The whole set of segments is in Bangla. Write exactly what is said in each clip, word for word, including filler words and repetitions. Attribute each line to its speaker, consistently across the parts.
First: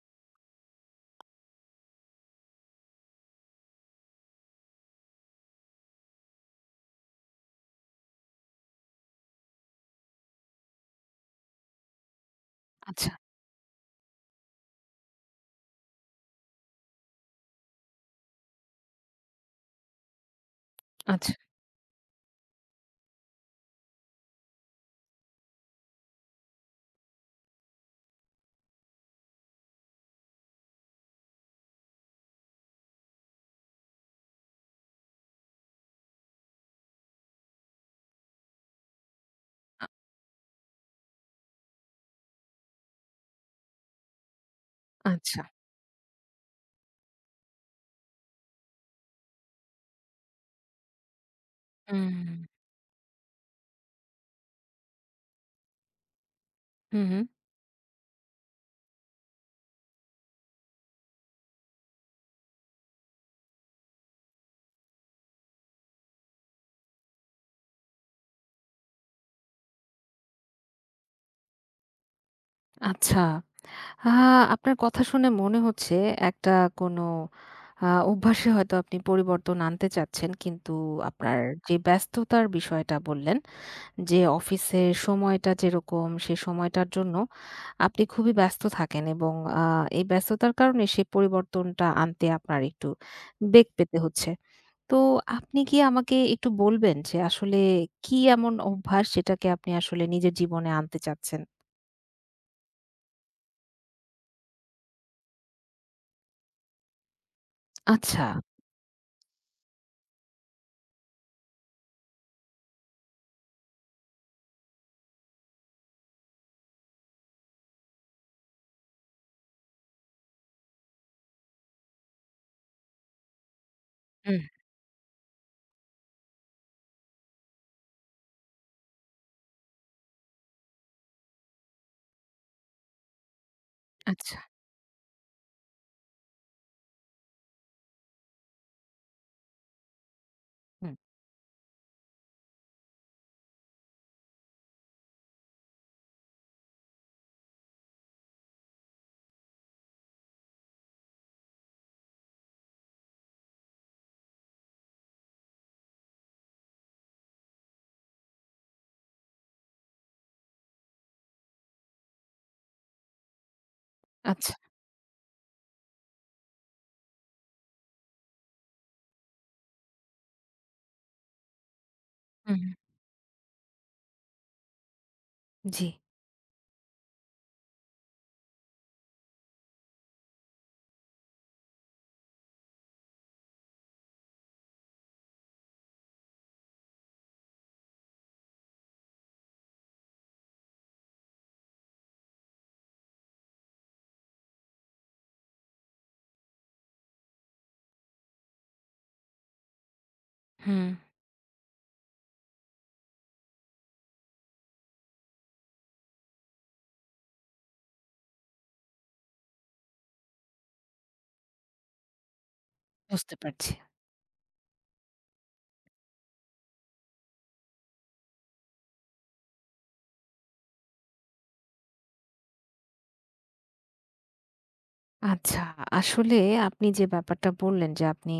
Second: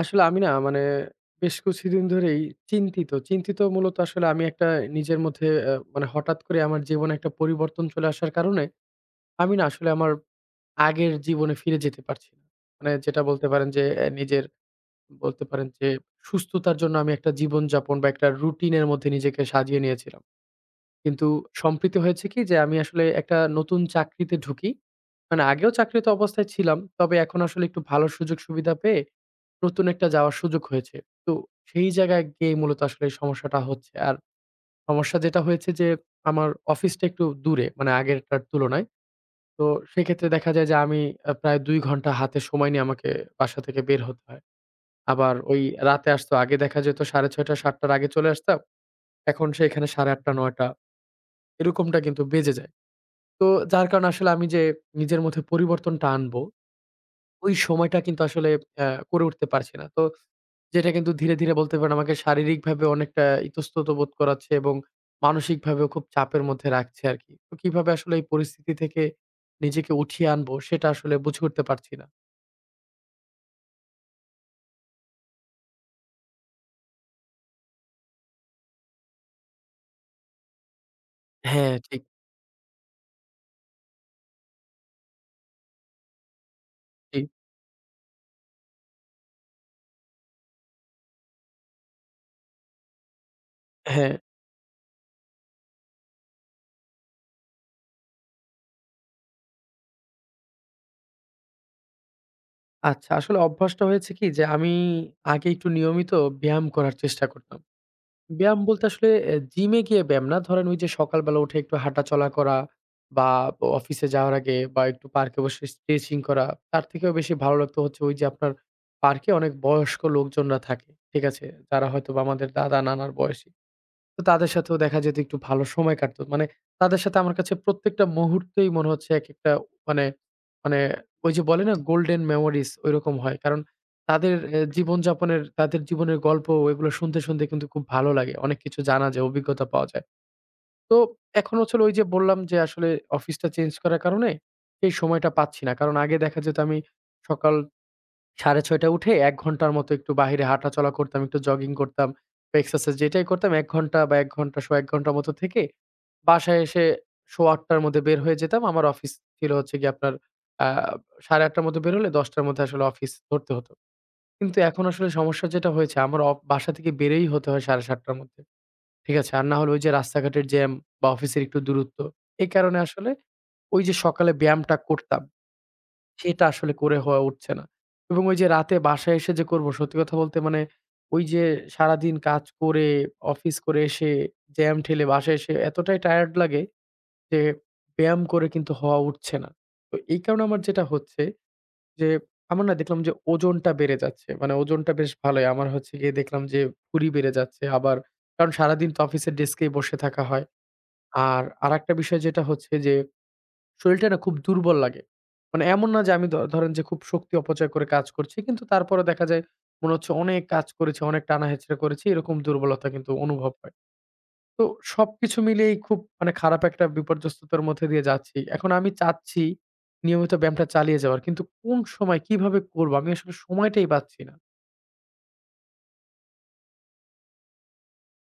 Speaker 1: আসলে আমি না মানে বেশ কিছুদিন ধরেই চিন্তিত। চিন্তিত মূলত আসলে আমি একটা নিজের মধ্যে আ মানে হঠাৎ করে আমার জীবনে একটা পরিবর্তন চলে আসার কারণে আমি না আসলে আমার আগের জীবনে ফিরে যেতে পারছি না। মানে
Speaker 2: আচ্ছা,
Speaker 1: যেটা বলতে পারেন যে অ্যা নিজের বলতে পারেন যে সুস্থতার জন্য আমি একটা জীবনযাপন বা একটা রুটিন এর মধ্যে নিজেকে সাজিয়ে নিয়েছিলাম। কিন্তু
Speaker 2: আচ্ছা,
Speaker 1: সম্প্রতি হয়েছে কি যে আমি আসলে একটা নতুন চাকরিতে ঢুকি। মানে আগেও চাকরিত অবস্থায় ছিলাম। তবে এখন আসলে একটু ভালো সুযোগ সুবিধা পেয়ে নতুন একটা যাওয়ার সুযোগ হয়েছে। তো সেই জায়গায় গিয়ে মূলত আসলে এই সমস্যাটা হচ্ছে। আর সমস্যা যেটা হয়েছে যে আমার অফিসটা একটু দূরে মানে আগেরটার তুলনায়। তো সেক্ষেত্রে দেখা যায় যে আমি আ প্রায় দুই ঘন্টা হাতে সময় নিয়ে আমাকে বাসা থেকে বের হতে হয়। আবার
Speaker 2: আচ্ছা।
Speaker 1: ওই রাতে আসতো আগে দেখা যেত সাড়ে ছয়টা সাতটা টার আগে চলে আসতাম। এখন সেখানে সাড়ে আটটা নয়টা এরকমটা
Speaker 2: হুম,
Speaker 1: কিন্তু বেজে যায়। তো যার কারণে আসলে আমি যে নিজের মধ্যে পরিবর্তনটা আনবো,
Speaker 2: হুম, হুম।
Speaker 1: ওই সময়টা কিন্তু আসলে অ্যা করে উঠতে পারছি না। তো যেটা কিন্তু ধীরে, ধীরে বলতে পারেন আমাকে শারীরিকভাবে অনেকটা ইতস্তত বোধ করাচ্ছে এবং মানসিকভাবেও খুব চাপের মধ্যে রাখছে আরকি। তো কিভাবে আসলে এই পরিস্থিতি থেকে নিজেকে উঠিয়ে আনবো সেটা আসলে বুঝে উঠতে পারছি না।
Speaker 2: আচ্ছা। আ আপনার কথা শুনে মনে হচ্ছে একটা কোনো আ অভ্যাসে হয়তো আপনি পরিবর্তন আনতে চাচ্ছেন। কিন্তু আপনার
Speaker 1: হ্যাঁ,
Speaker 2: যে
Speaker 1: ঠিক,
Speaker 2: ব্যস্ততার বিষয়টা বললেন যে, অফিসের সময়টা যেরকম সে সময়টার জন্য
Speaker 1: ঠিক।
Speaker 2: আপনি খুবই ব্যস্ত থাকেন এবং আ এই ব্যস্ততার কারণে সেই পরিবর্তনটা আনতে আপনার একটু বেগ পেতে
Speaker 1: হ্যাঁ।
Speaker 2: হচ্ছে। তো আপনি কি আমাকে একটু বলবেন যে আসলে কি এমন অভ্যাস যেটাকে আপনি আসলে নিজের জীবনে আনতে চাচ্ছেন?
Speaker 1: আচ্ছা আসলে অভ্যাসটা হয়েছে কি যে আমি আগে একটু নিয়মিত ব্যায়াম করার চেষ্টা করতাম।
Speaker 2: আচ্ছা।
Speaker 1: ব্যায়াম বলতে আসলে অ্যা জিমে গিয়ে ব্যায়াম না। ধরেন ওই যে সকালবেলা উঠে একটু হাঁটাচলা করা বা অফিসে যাওয়ার আগে বা একটু পার্কে বসে স্ট্রেচিং করা। তার থেকেও বেশি ভালো লাগতো হচ্ছে ওই যে আপনার পার্কে অনেক বয়স্ক লোকজনরা থাকে। ঠিক আছে? যারা হয়তোবা আমাদের দাদা, নানার বয়সী। তো
Speaker 2: হুম,
Speaker 1: তাদের সাথেও দেখা যেত একটু ভালো সময় কাটতো। মানে তাদের সাথে আমার কাছে প্রত্যেকটা মুহূর্তেই মনে হচ্ছে একেকটা মানে মানে ওই যে বলে না গোল্ডেন মেমোরিজ ঐরকম হয়। কারণ তাদের
Speaker 2: আচ্ছা।
Speaker 1: এ জীবনযাপনের তাদের জীবনের গল্প এগুলো শুনতে, শুনতে কিন্তু খুব ভালো লাগে। অনেক কিছু জানা যায়, অভিজ্ঞতা পাওয়া যায়।
Speaker 2: হুম।
Speaker 1: তো এখন হচ্ছে হলো ওই যে বললাম যে আসলে অফিসটা চেঞ্জ করার কারণে এই সময়টা পাচ্ছি না। কারণ আগে দেখা যেত আমি সকাল সাড়ে ছয়টায় উঠে এক ঘন্টার মতো একটু বাহিরে হাঁটাচলা করতাম, একটু জগিং করতাম বা এক্সারসাইজ যেটাই করতাম এক ঘন্টা বা এক ঘন্টা সোয়া এক ঘন্টার মতো থেকে বাসায় এসে সোয়া আটটার মধ্যে বের হয়ে যেতাম। আমার অফিস ছিল হচ্ছে গিয়ে আপনার আ সাড়ে আটটার মধ্যে বের হলে দশটার মধ্যে আসলে অফিস ধরতে হতো।
Speaker 2: আচ্ছা।
Speaker 1: কিন্তু এখন আসলে সমস্যা যেটা হয়েছে আমার অ বাসা থেকে বেরই হতে হয় সাড়ে সাতটার মধ্যে। ঠিক আছে? আর না হলে ওই যে রাস্তাঘাটের জ্যাম বা অফিসের একটু দূরত্ব। এই
Speaker 2: হুম,
Speaker 1: কারণে আসলে ওই যে সকালে ব্যায়ামটা করতাম
Speaker 2: জি।
Speaker 1: সেটা আসলে করে হওয়া উঠছে না। এবং ওই যে রাতে বাসায় এসে যে করব সত্যি কথা বলতে মানে ওই যে সারাদিন কাজ করে, অফিস করে এসে জ্যাম ঠেলে বাসায় এসে এতটাই টায়ার্ড লাগে যে ব্যায়াম করে কিন্তু হওয়া উঠছে না। তো এই কারণে আমার যেটা হচ্ছে যে আমার না দেখলাম যে ওজনটা বেড়ে যাচ্ছে। মানে ওজনটা বেশ ভালোই। আমার হচ্ছে গিয়ে দেখলাম যে ভুঁড়ি বেড়ে যাচ্ছে আবার কারণ সারাদিন তো অফিসের ডেস্কেই বসে থাকা হয়।
Speaker 2: হুম,
Speaker 1: আর আরেকটা বিষয় যেটা হচ্ছে যে শরীরটা না খুব দুর্বল লাগে। মানে এমন না যে আমি ধ ধরেন যে খুব শক্তি অপচয় করে কাজ করছি। কিন্তু তারপরেও দেখা যায় মনে হচ্ছে অনেক কাজ করেছি, অনেক টানা-হেঁচড়া করেছি। এরকম দুর্বলতা কিন্তু
Speaker 2: বুঝতে
Speaker 1: অনুভব
Speaker 2: পারছি।
Speaker 1: হয়। তো সবকিছু মিলিয়েই খুব মানে খারাপ একটা বিপর্যস্ততার মধ্যে দিয়ে যাচ্ছি। এখন আমি চাচ্ছি নিয়মিত ব্যায়ামটা চালিয়ে যাওয়ার। কিন্তু কোন সময় কিভাবে করবো? আমি আসলে সময়টাই পাচ্ছি না।
Speaker 2: আচ্ছা, আসলে আপনি যে ব্যাপারটা বললেন যে আপনি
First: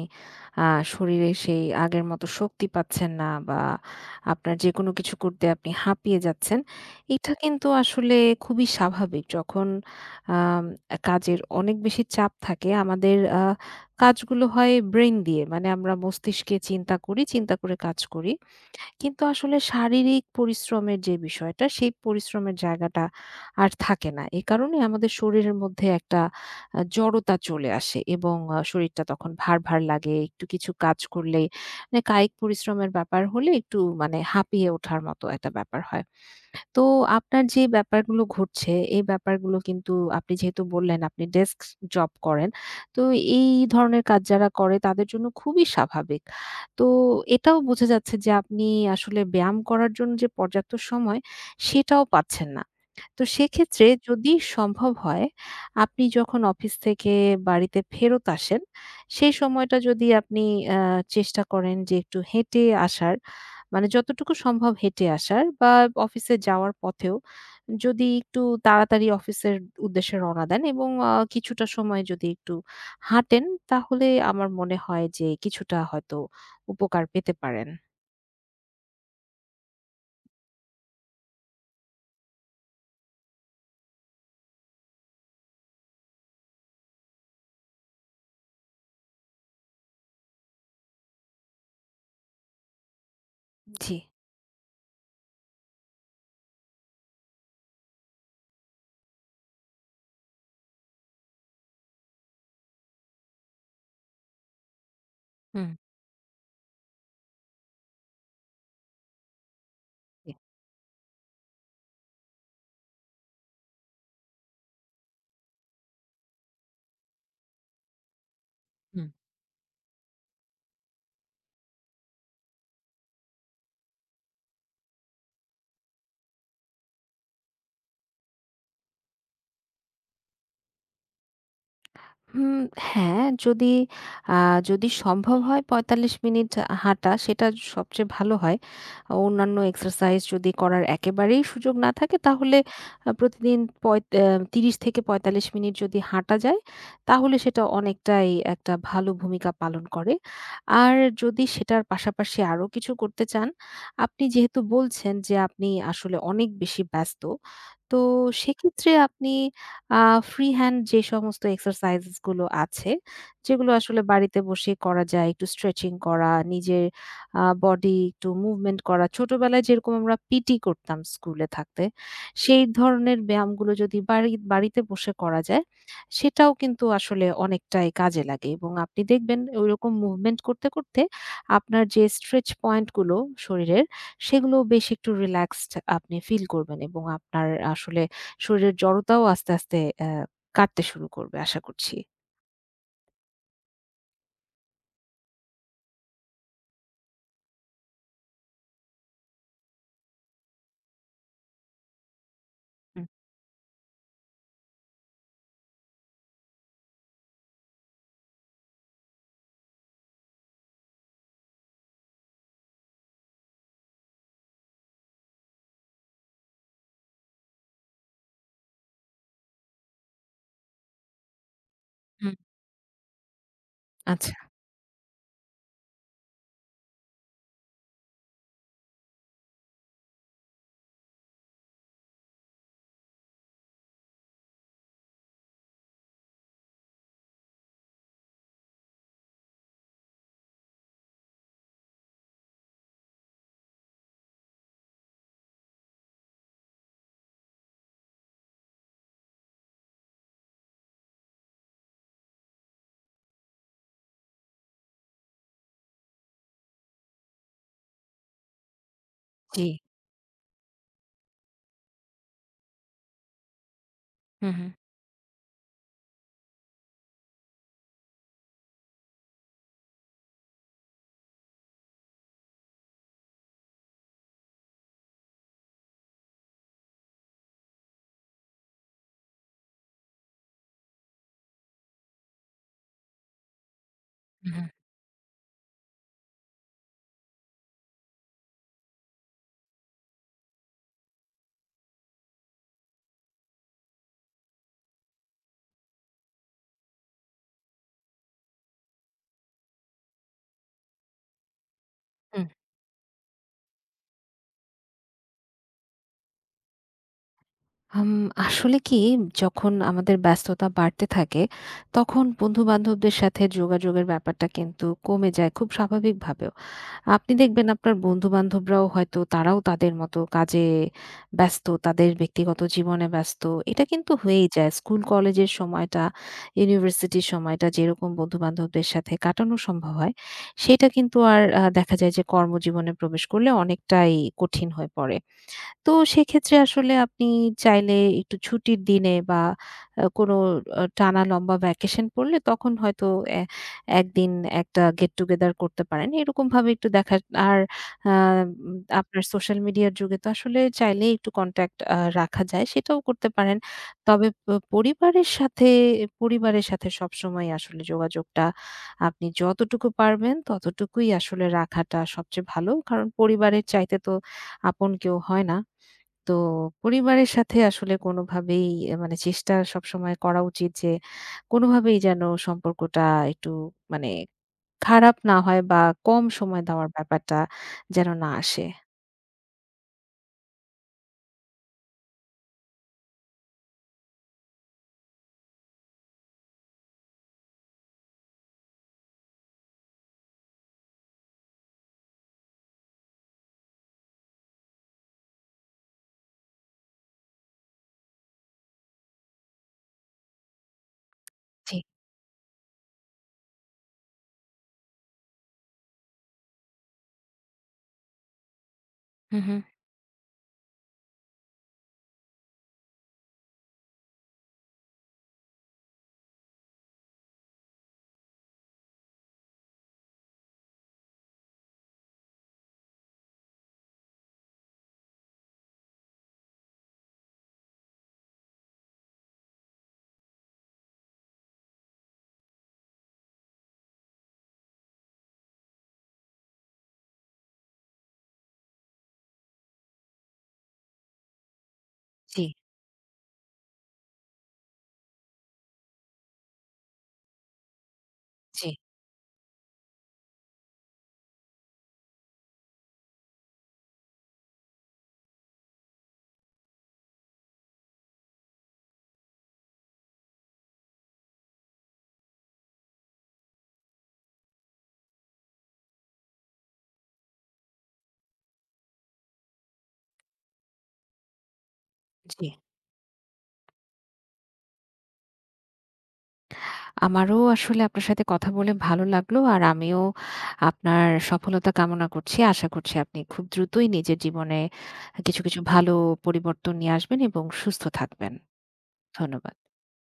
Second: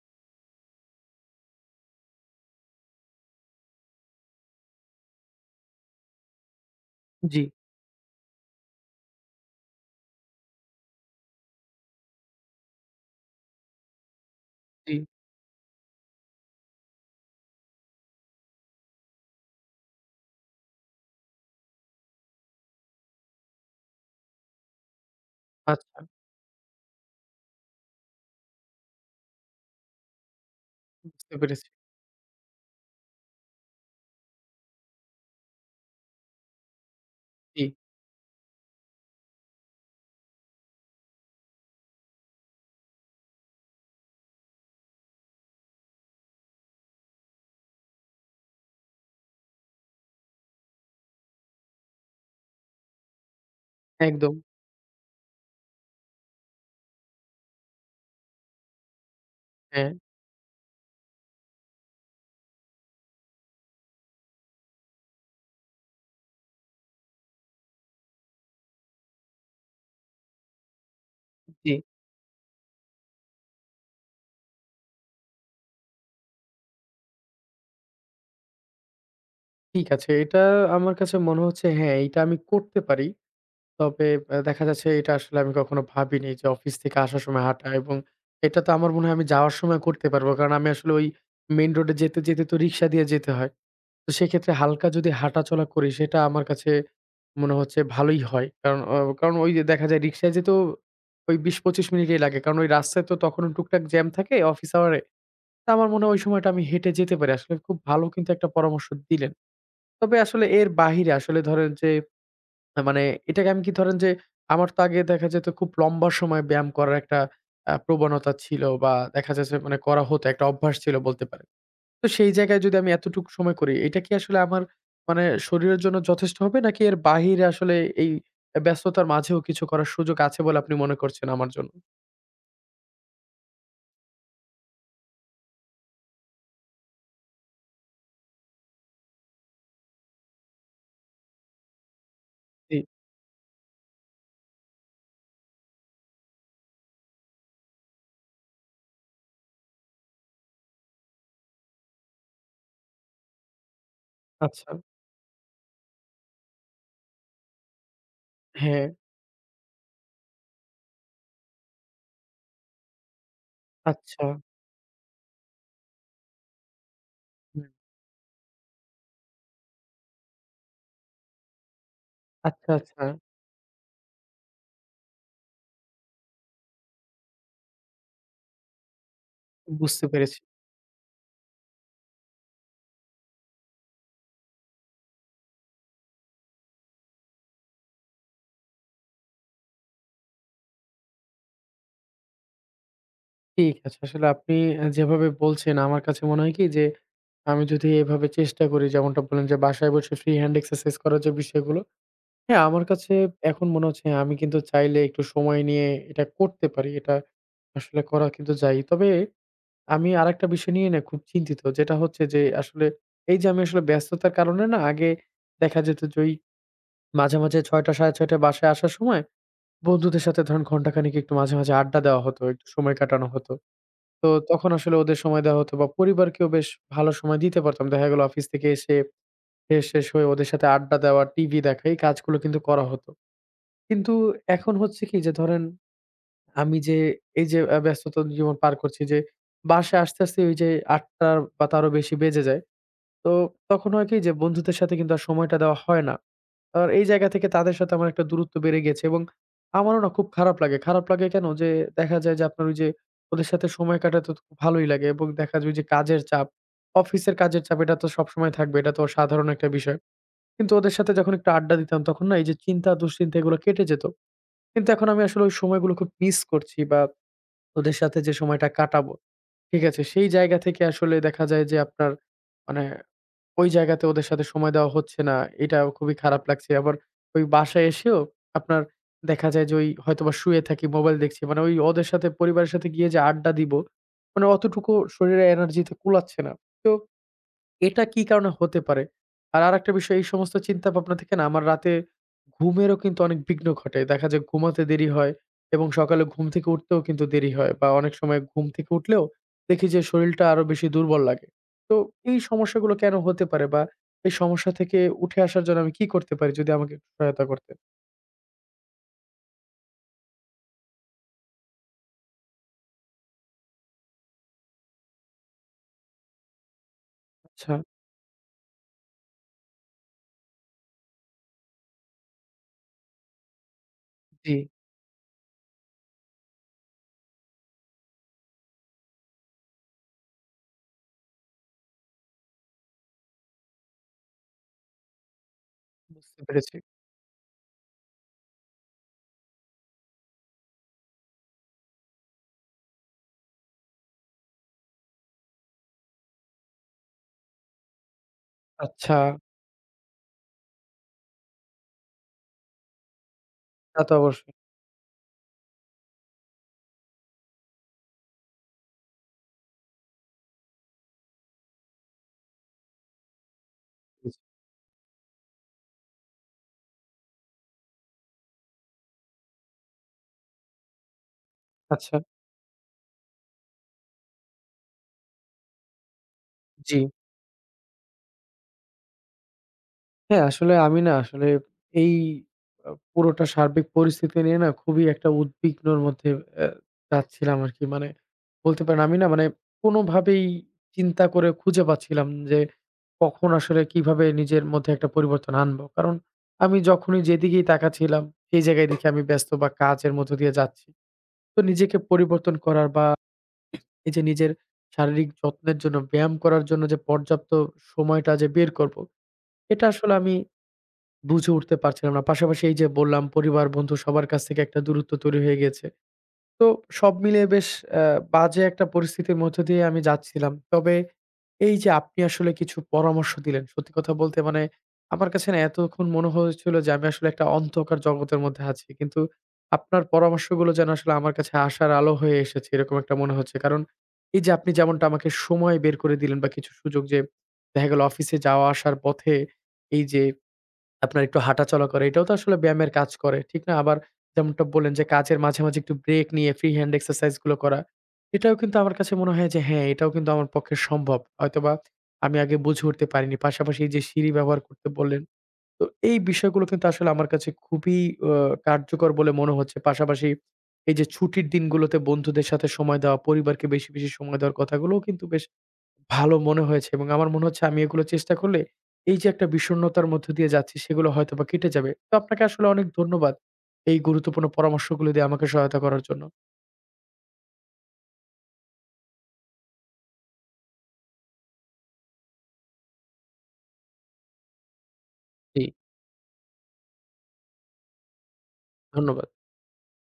Speaker 2: আ শরীরে সেই আগের মতো শক্তি পাচ্ছেন না বা আপনার যেকোনো কিছু করতে আপনি হাঁপিয়ে যাচ্ছেন। এটা
Speaker 1: জি,
Speaker 2: কিন্তু আসলে খুবই স্বাভাবিক। যখন আম কাজের অনেক বেশি চাপ থাকে আমাদের আ কাজগুলো হয়
Speaker 1: জি।
Speaker 2: ব্রেইন দিয়ে। মানে আমরা মস্তিষ্কে চিন্তা করি, চিন্তা করে কাজ করি। কিন্তু আসলে শারীরিক পরিশ্রমের যে বিষয়টা, সেই পরিশ্রমের জায়গাটা আর থাকে না। এ কারণে আমাদের শরীরের মধ্যে
Speaker 1: আচ্ছা
Speaker 2: একটা আ জড়তা চলে আসে এবং আ শরীরটা তখন ভার, ভার লাগে। একটু কিছু কাজ
Speaker 1: বুঝতে
Speaker 2: করলে
Speaker 1: পেরেছি।
Speaker 2: মানে কায়িক পরিশ্রমের ব্যাপার হলে একটু মানে হাঁপিয়ে ওঠার মতো একটা ব্যাপার হয়। তো আপনার যে
Speaker 1: জি,
Speaker 2: ব্যাপারগুলো ঘটছে, এই ব্যাপারগুলো কিন্তু আপনি যেহেতু বললেন আপনি ডেস্ক জব করেন। তো এই ধরনের কাজ যারা করে তাদের জন্য খুবই স্বাভাবিক। তো এটাও বোঝা যাচ্ছে যে আপনি আসলে ব্যায়াম করার জন্য যে পর্যাপ্ত সময় সেটাও পাচ্ছেন না। তো সেক্ষেত্রে যদি
Speaker 1: একদম।
Speaker 2: সম্ভব হয়, আপনি যখন অফিস থেকে বাড়িতে ফেরত আসেন, সেই সময়টা
Speaker 1: হ্যাঁ,
Speaker 2: যদি আপনি আ চেষ্টা করেন যে একটু হেঁটে আসার, মানে যতটুকু সম্ভব হেঁটে আসার বা অফিসে যাওয়ার পথেও যদি একটু তাড়াতাড়ি অফিসের উদ্দেশ্যে রওনা দেন এবং আ কিছুটা
Speaker 1: জি।
Speaker 2: সময় যদি একটু হাঁটেন, তাহলে আমার মনে হয় যে কিছুটা হয়তো উপকার পেতে পারেন।
Speaker 1: ঠিক আছে। এটা আমার কাছে মনে হচ্ছে হ্যাঁ, এটা আমি করতে পারি। তবে আ দেখা যাচ্ছে এটা আসলে আমি কখনো ভাবিনি যে অফিস থেকে আসার সময় হাঁটা এবং এটা তো আমার মনে হয় আমি যাওয়ার সময় করতে পারবো। কারণ আমি আসলে ওই মেইন রোডে যেতে, যেতে তো রিক্সা দিয়ে যেতে হয়।
Speaker 2: জি,
Speaker 1: তো সেক্ষেত্রে হালকা যদি হাঁটাচলা করি সেটা আমার কাছে মনে হচ্ছে ভালোই হয়। কারণ অ কারণ ওই যে দেখা যায় রিক্সায় যেতেও ওই বিশ পঁচিশ মিনিটই লাগে। কারণ ওই রাস্তায় তো তখনও টুকটাক জ্যাম থাকে অফিস আওয়ারে। তো
Speaker 2: হুম,
Speaker 1: আমার মনে হয় ওই সময়টা আমি হেঁটে যেতে পারি। আসলে খুব ভালো কিন্তু একটা পরামর্শ দিলেন। তবে
Speaker 2: জি,
Speaker 1: আসলে এর বাহিরে আসলে ধরেন যে আ মানে এটাকে আমি কি ধরেন যে, আমার তো আগে দেখা যেত খুব লম্বা সময় ব্যায়াম করার একটা আ প্রবণতা ছিল বা
Speaker 2: হুম।
Speaker 1: দেখা যাচ্ছে মানে করা হতো একটা অভ্যাস ছিল বলতে পারেন। তো সেই জায়গায় যদি আমি এতটুকু সময় করি, এটা কি আসলে আমার মানে শরীরের জন্য যথেষ্ট হবে? নাকি এর বাহিরে আসলে এই আ ব্যস্ততার মাঝেও কিছু করার সুযোগ আছে বলে আপনি মনে করছেন আমার জন্য?
Speaker 2: হুম, হ্যাঁ, যদি আ যদি সম্ভব হয় পঁয়তাল্লিশ মিনিট হাঁটা সেটা সবচেয়ে ভালো হয়। অন্যান্য এক্সারসাইজ যদি করার একেবারেই সুযোগ না থাকে তাহলে
Speaker 1: জি,
Speaker 2: আ প্রতিদিন পঁয়ত আ ত্রিশ থেকে পঁয়তাল্লিশ মিনিট যদি হাঁটা যায় তাহলে সেটা অনেকটাই একটা ভালো ভূমিকা পালন করে। আর যদি সেটার পাশাপাশি আরো কিছু করতে চান, আপনি যেহেতু
Speaker 1: আচ্ছা।
Speaker 2: বলছেন যে আপনি আসলে অনেক বেশি ব্যস্ত। তো
Speaker 1: হ্যাঁ,
Speaker 2: সেক্ষেত্রে আপনি আ ফ্রি হ্যান্ড যে সমস্ত এক্সারসাইজ গুলো আছে, যেগুলো আসলে
Speaker 1: আচ্ছা।
Speaker 2: বাড়িতে বসে করা যায়। একটু স্ট্রেচিং করা, নিজের আ
Speaker 1: হুম।
Speaker 2: বডি একটু মুভমেন্ট করা। ছোটবেলায় যেরকম আমরা পিটি করতাম স্কুলে থাকতে, সেই
Speaker 1: আচ্ছা, আচ্ছা।
Speaker 2: ধরনের ব্যায়ামগুলো যদি বাড়ি বাড়িতে বসে করা যায়, সেটাও কিন্তু আসলে অনেকটাই কাজে লাগে এবং আপনি দেখবেন ওইরকম
Speaker 1: বুঝতে
Speaker 2: মুভমেন্ট
Speaker 1: পেরেছি।
Speaker 2: করতে, করতে আপনার যে স্ট্রেচ পয়েন্ট গুলো শরীরের, সেগুলো বেশ একটু রিল্যাক্সড আপনি ফিল করবেন এবং আপনার আসলে শরীরের জড়তাও আস্তে, আস্তে অ্যা কাটতে শুরু করবে আশা করছি।
Speaker 1: ঠিক আছে। আসলে আপনি আ যেভাবে বলছেন আমার কাছে মনে হয় কি যে, আমি যদি এভাবে চেষ্টা করি যেমনটা বললেন যে, বাসায় বসে ফ্রি হ্যান্ড এক্সারসাইজ করার যে বিষয়গুলো, হ্যাঁ, আমার
Speaker 2: হুম,
Speaker 1: কাছে এখন মনে হচ্ছে হ্যাঁ, আমি কিন্তু চাইলে একটু সময় নিয়ে এটা করতে পারি। এটা আসলে করা কিন্তু যায়। তবে আমি আরেকটা বিষয় নিয়ে না খুব চিন্তিত। যেটা হচ্ছে যে আসলে এই যে আমি আসলে ব্যস্ততার কারণে না আগে দেখা যেত যে ওই মাঝে, মাঝে ছয়টা সাড়ে ছয়টা বাসায় আসার সময় বন্ধুদের সাথে ধরেন ঘন্টাখানেক একটু মাঝে, মাঝে আড্ডা দেওয়া
Speaker 2: হুম,
Speaker 1: হতো, একটু সময় কাটানো হতো। তো
Speaker 2: আচ্ছা।
Speaker 1: তখন আসলে ওদের সময় দেওয়া হতো বা পরিবারকেও বেশ ভালো সময় দিতে পারতাম। দেখা গেল অফিস থেকে এসে ফ্রেশ শেষ হয়ে ওদের সাথে আড্ডা দেওয়া, টিভি দেখা এই কাজগুলো কিন্তু করা হতো। কিন্তু এখন হচ্ছে কি যে ধরেন আমি যে এই যে আ ব্যস্ততার জীবন পার করছি যে বাসায় আসতে, আসতে ওই যে আটটা বা তারও বেশি বেজে যায়। তো তখন হয় কি যে বন্ধুদের সাথে কিন্তু আর সময়টা দেওয়া হয় না। আর এই জায়গা থেকে তাদের সাথে আমার একটা দূরত্ব বেড়ে গেছে এবং আমারও না খুব খারাপ লাগে। খারাপ লাগে কেন? যে দেখা যায় যে আপনার ওই যে ওদের সাথে সময় কাটাতে তো খুব ভালোই লাগে এবং দেখা যায় ওই যে কাজের চাপ, অফিসের কাজের চাপ এটা তো সবসময় থাকবে। এটা তো সাধারণ
Speaker 2: জি।
Speaker 1: একটা বিষয়। কিন্তু ওদের সাথে যখন একটু আড্ডা দিতাম তখন না এই যে চিন্তা দুশ্চিন্তা এগুলো কেটে যেত।
Speaker 2: হুম, হুম,
Speaker 1: কিন্তু এখন আমি আসলে ওই সময়গুলো খুব মিস করছি বা ওদের সাথে যে সময়টা কাটাবো, ঠিক আছে? সেই জায়গা থেকে আসলে দেখা যায় যে আপনার মানে ওই জায়গাতে ওদের সাথে সময় দেওয়া হচ্ছে না। এটা খুবই খারাপ লাগছে। আবার ওই বাসায় এসেও আপনার দেখা যায় যে, ওই হয়তোবা শুয়ে থাকি, মোবাইল দেখছি। মানে ওই ওদের সাথে পরিবারের সাথে গিয়ে যে আড্ডা দিব, মানে
Speaker 2: হুম, হুম,
Speaker 1: অতটুকু শরীরে এনার্জি তে কুলাচ্ছে না। তো এটা কি কারণে হতে পারে? আর আরেকটা বিষয় এই সমস্ত চিন্তা ভাবনা থেকে না আমার রাতে ঘুমেরও কিন্তু অনেক বিঘ্ন ঘটে। দেখা যায় ঘুমাতে দেরি হয় এবং সকালে ঘুম থেকে উঠতেও কিন্তু দেরি হয় বা অনেক সময় ঘুম থেকে উঠলেও দেখি যে শরীলটা আরো বেশি দুর্বল লাগে। তো এই
Speaker 2: হুম।
Speaker 1: সমস্যাগুলো কেন হতে পারে বা এই সমস্যা থেকে উঠে আসার জন্য আমি কি করতে পারি? যদি আমাকে একটু সহায়তা করতেন।
Speaker 2: হুম, আসলে কি যখন আমাদের ব্যস্ততা বাড়তে থাকে, তখন বন্ধু-বান্ধবদের সাথে যোগাযোগের ব্যাপারটা কিন্তু কমে যায় খুব স্বাভাবিকভাবেও। আপনি দেখবেন
Speaker 1: আচ্ছা,
Speaker 2: আপনার বন্ধু-বান্ধবরাও হয়তো তারাও তাদের মতো কাজে ব্যস্ত, তাদের ব্যক্তিগত জীবনে ব্যস্ত। এটা কিন্তু হয়েই
Speaker 1: জি,
Speaker 2: যায়। স্কুল কলেজের সময়টা, ইউনিভার্সিটির সময়টা যেরকম বন্ধু-বান্ধবদের সাথে কাটানো সম্ভব হয়, সেটা কিন্তু আর আ দেখা যায় যে কর্মজীবনে প্রবেশ করলে অনেকটাই কঠিন হয়ে পড়ে। তো
Speaker 1: বুঝতে
Speaker 2: সেক্ষেত্রে
Speaker 1: পেরেছি।
Speaker 2: আসলে আপনি চাইলে একটু ছুটির দিনে বা আ কোনো আ টানা লম্বা ভ্যাকেশন পড়লে তখন হয়তো এ একদিন একটা গেট টুগেদার করতে পারেন। এরকমভাবে একটু দেখা। আর আ উম
Speaker 1: আচ্ছা,
Speaker 2: আপনার সোশ্যাল মিডিয়ার যুগে তো আসলে চাইলে একটু কনট্যাক্ট আ রাখা যায়, সেটাও করতে পারেন।
Speaker 1: তা তো
Speaker 2: তবে প
Speaker 1: অবশ্যই।
Speaker 2: পরিবারের সাথে, পরিবারের সাথে সবসময় আসলে যোগাযোগটা আপনি যতটুকু পারবেন ততটুকুই আসলে রাখাটা সবচেয়ে ভালো। কারণ পরিবারের চাইতে তো আপন কেউ হয় না। তো পরিবারের সাথে আসলে কোনোভাবেই এ মানে চেষ্টা সবসময় করা উচিত যে, কোনোভাবেই
Speaker 1: আচ্ছা,
Speaker 2: যেন সম্পর্কটা একটু মানে খারাপ না হয় বা কম সময় দেওয়ার
Speaker 1: জি।
Speaker 2: ব্যাপারটা যেন না আসে।
Speaker 1: হ্যাঁ, আসলে আমি না আসলে এই আ পুরোটা সার্বিক পরিস্থিতি নিয়ে না খুবই একটা উদ্বিগ্নর মধ্যে অ্যা যাচ্ছিলাম আরকি। মানে বলতে পারেন আমি না মানে কোনোভাবেই চিন্তা করে খুঁজে পাচ্ছিলাম যে কখন আসলে কিভাবে নিজের মধ্যে একটা পরিবর্তন আনবো। কারণ আমি যখনই যেদিকেই তাকাচ্ছিলাম সেই জায়গায় দেখি আমি ব্যস্ত বা কাজের মধ্য দিয়ে যাচ্ছি। তো
Speaker 2: জি।
Speaker 1: নিজেকে পরিবর্তন করার বা এই যে নিজের শারীরিক যত্নের জন্য ব্যায়াম করার জন্য যে পর্যাপ্ত সময়টা যে বের করব,
Speaker 2: হু, হু।
Speaker 1: এটা আসলে আমি বুঝে উঠতে পারছিলাম না। পাশাপাশি এই যে বললাম পরিবার, বন্ধু সবার কাছ থেকে একটা দূরত্ব তৈরি হয়ে গিয়েছে। তো সব মিলিয়ে বেশ অ্যা বাজে একটা পরিস্থিতির মধ্য দিয়ে আমি যাচ্ছিলাম। তবে এই যে আপনি আসলে কিছু পরামর্শ দিলেন, সত্যি কথা বলতে মানে আমার কাছে না এতক্ষণ মনে হয়েছিল যে আমি আসলে একটা অন্ধকার জগতের মধ্যে আছি। কিন্তু আপনার পরামর্শগুলো যেন আসলে আমার কাছে আশার আলো হয়ে এসেছে এরকম একটা মনে হচ্ছে। কারণ এই যে আপনি যেমনটা আমাকে সময় বের করে দিলেন বা কিছু সুযোগ যে দেখা গেল অফিসে যাওয়া আসার পথে এই যে আপনার একটু হাঁটাচলা করা এটাও তো
Speaker 2: জি,
Speaker 1: আসলে ব্যায়ামের কাজ করে, ঠিক না? আবার যেমনটা বললেন যে কাজের মাঝে, মাঝে একটু ব্রেক নিয়ে ফ্রি হ্যান্ড এক্সারসাইজ গুলো করা। এটাও
Speaker 2: জি,
Speaker 1: কিন্তু আমার কাছে মনে হয় যে হ্যাঁ, এটাও কিন্তু আমার পক্ষে সম্ভব। হয়তোবা আমি আগে বুঝে উঠতে পারিনি। পাশাপাশি এই যে সিঁড়ি ব্যবহার করতে বললেন, তো এই বিষয়গুলো কিন্তু আসলে আমার কাছে খুবই অ কার্যকর বলে মনে হচ্ছে। পাশাপাশি এই যে ছুটির দিনগুলোতে বন্ধুদের সাথে সময় দেওয়া, পরিবারকে বেশি, বেশি সময় দেওয়ার কথাগুলোও কিন্তু বেশ ভালো মনে হয়েছে এবং আমার মনে হচ্ছে আমি এগুলো চেষ্টা করলে এই যে একটা বিষণ্ণতার মধ্য দিয়ে যাচ্ছি সেগুলো হয়তোবা কেটে যাবে। তো আপনাকে
Speaker 2: জি।
Speaker 1: আসলে অনেক ধন্যবাদ। এই গুরুত্বপূর্ণ পরামর্শগুলো দিয়ে আমাকে সহায়তা করার জন্য।
Speaker 2: আমারও আসলে আপনার সাথে কথা বলে ভালো লাগলো। আর আমিও আপনার সফলতা কামনা করছি। আশা করছি আপনি খুব দ্রুতই নিজের জীবনে কিছু, কিছু
Speaker 1: জি।
Speaker 2: ভালো পরিবর্তন নিয়ে আসবেন এবং সুস্থ থাকবেন।
Speaker 1: ধন্যবাদ।
Speaker 2: ধন্যবাদ।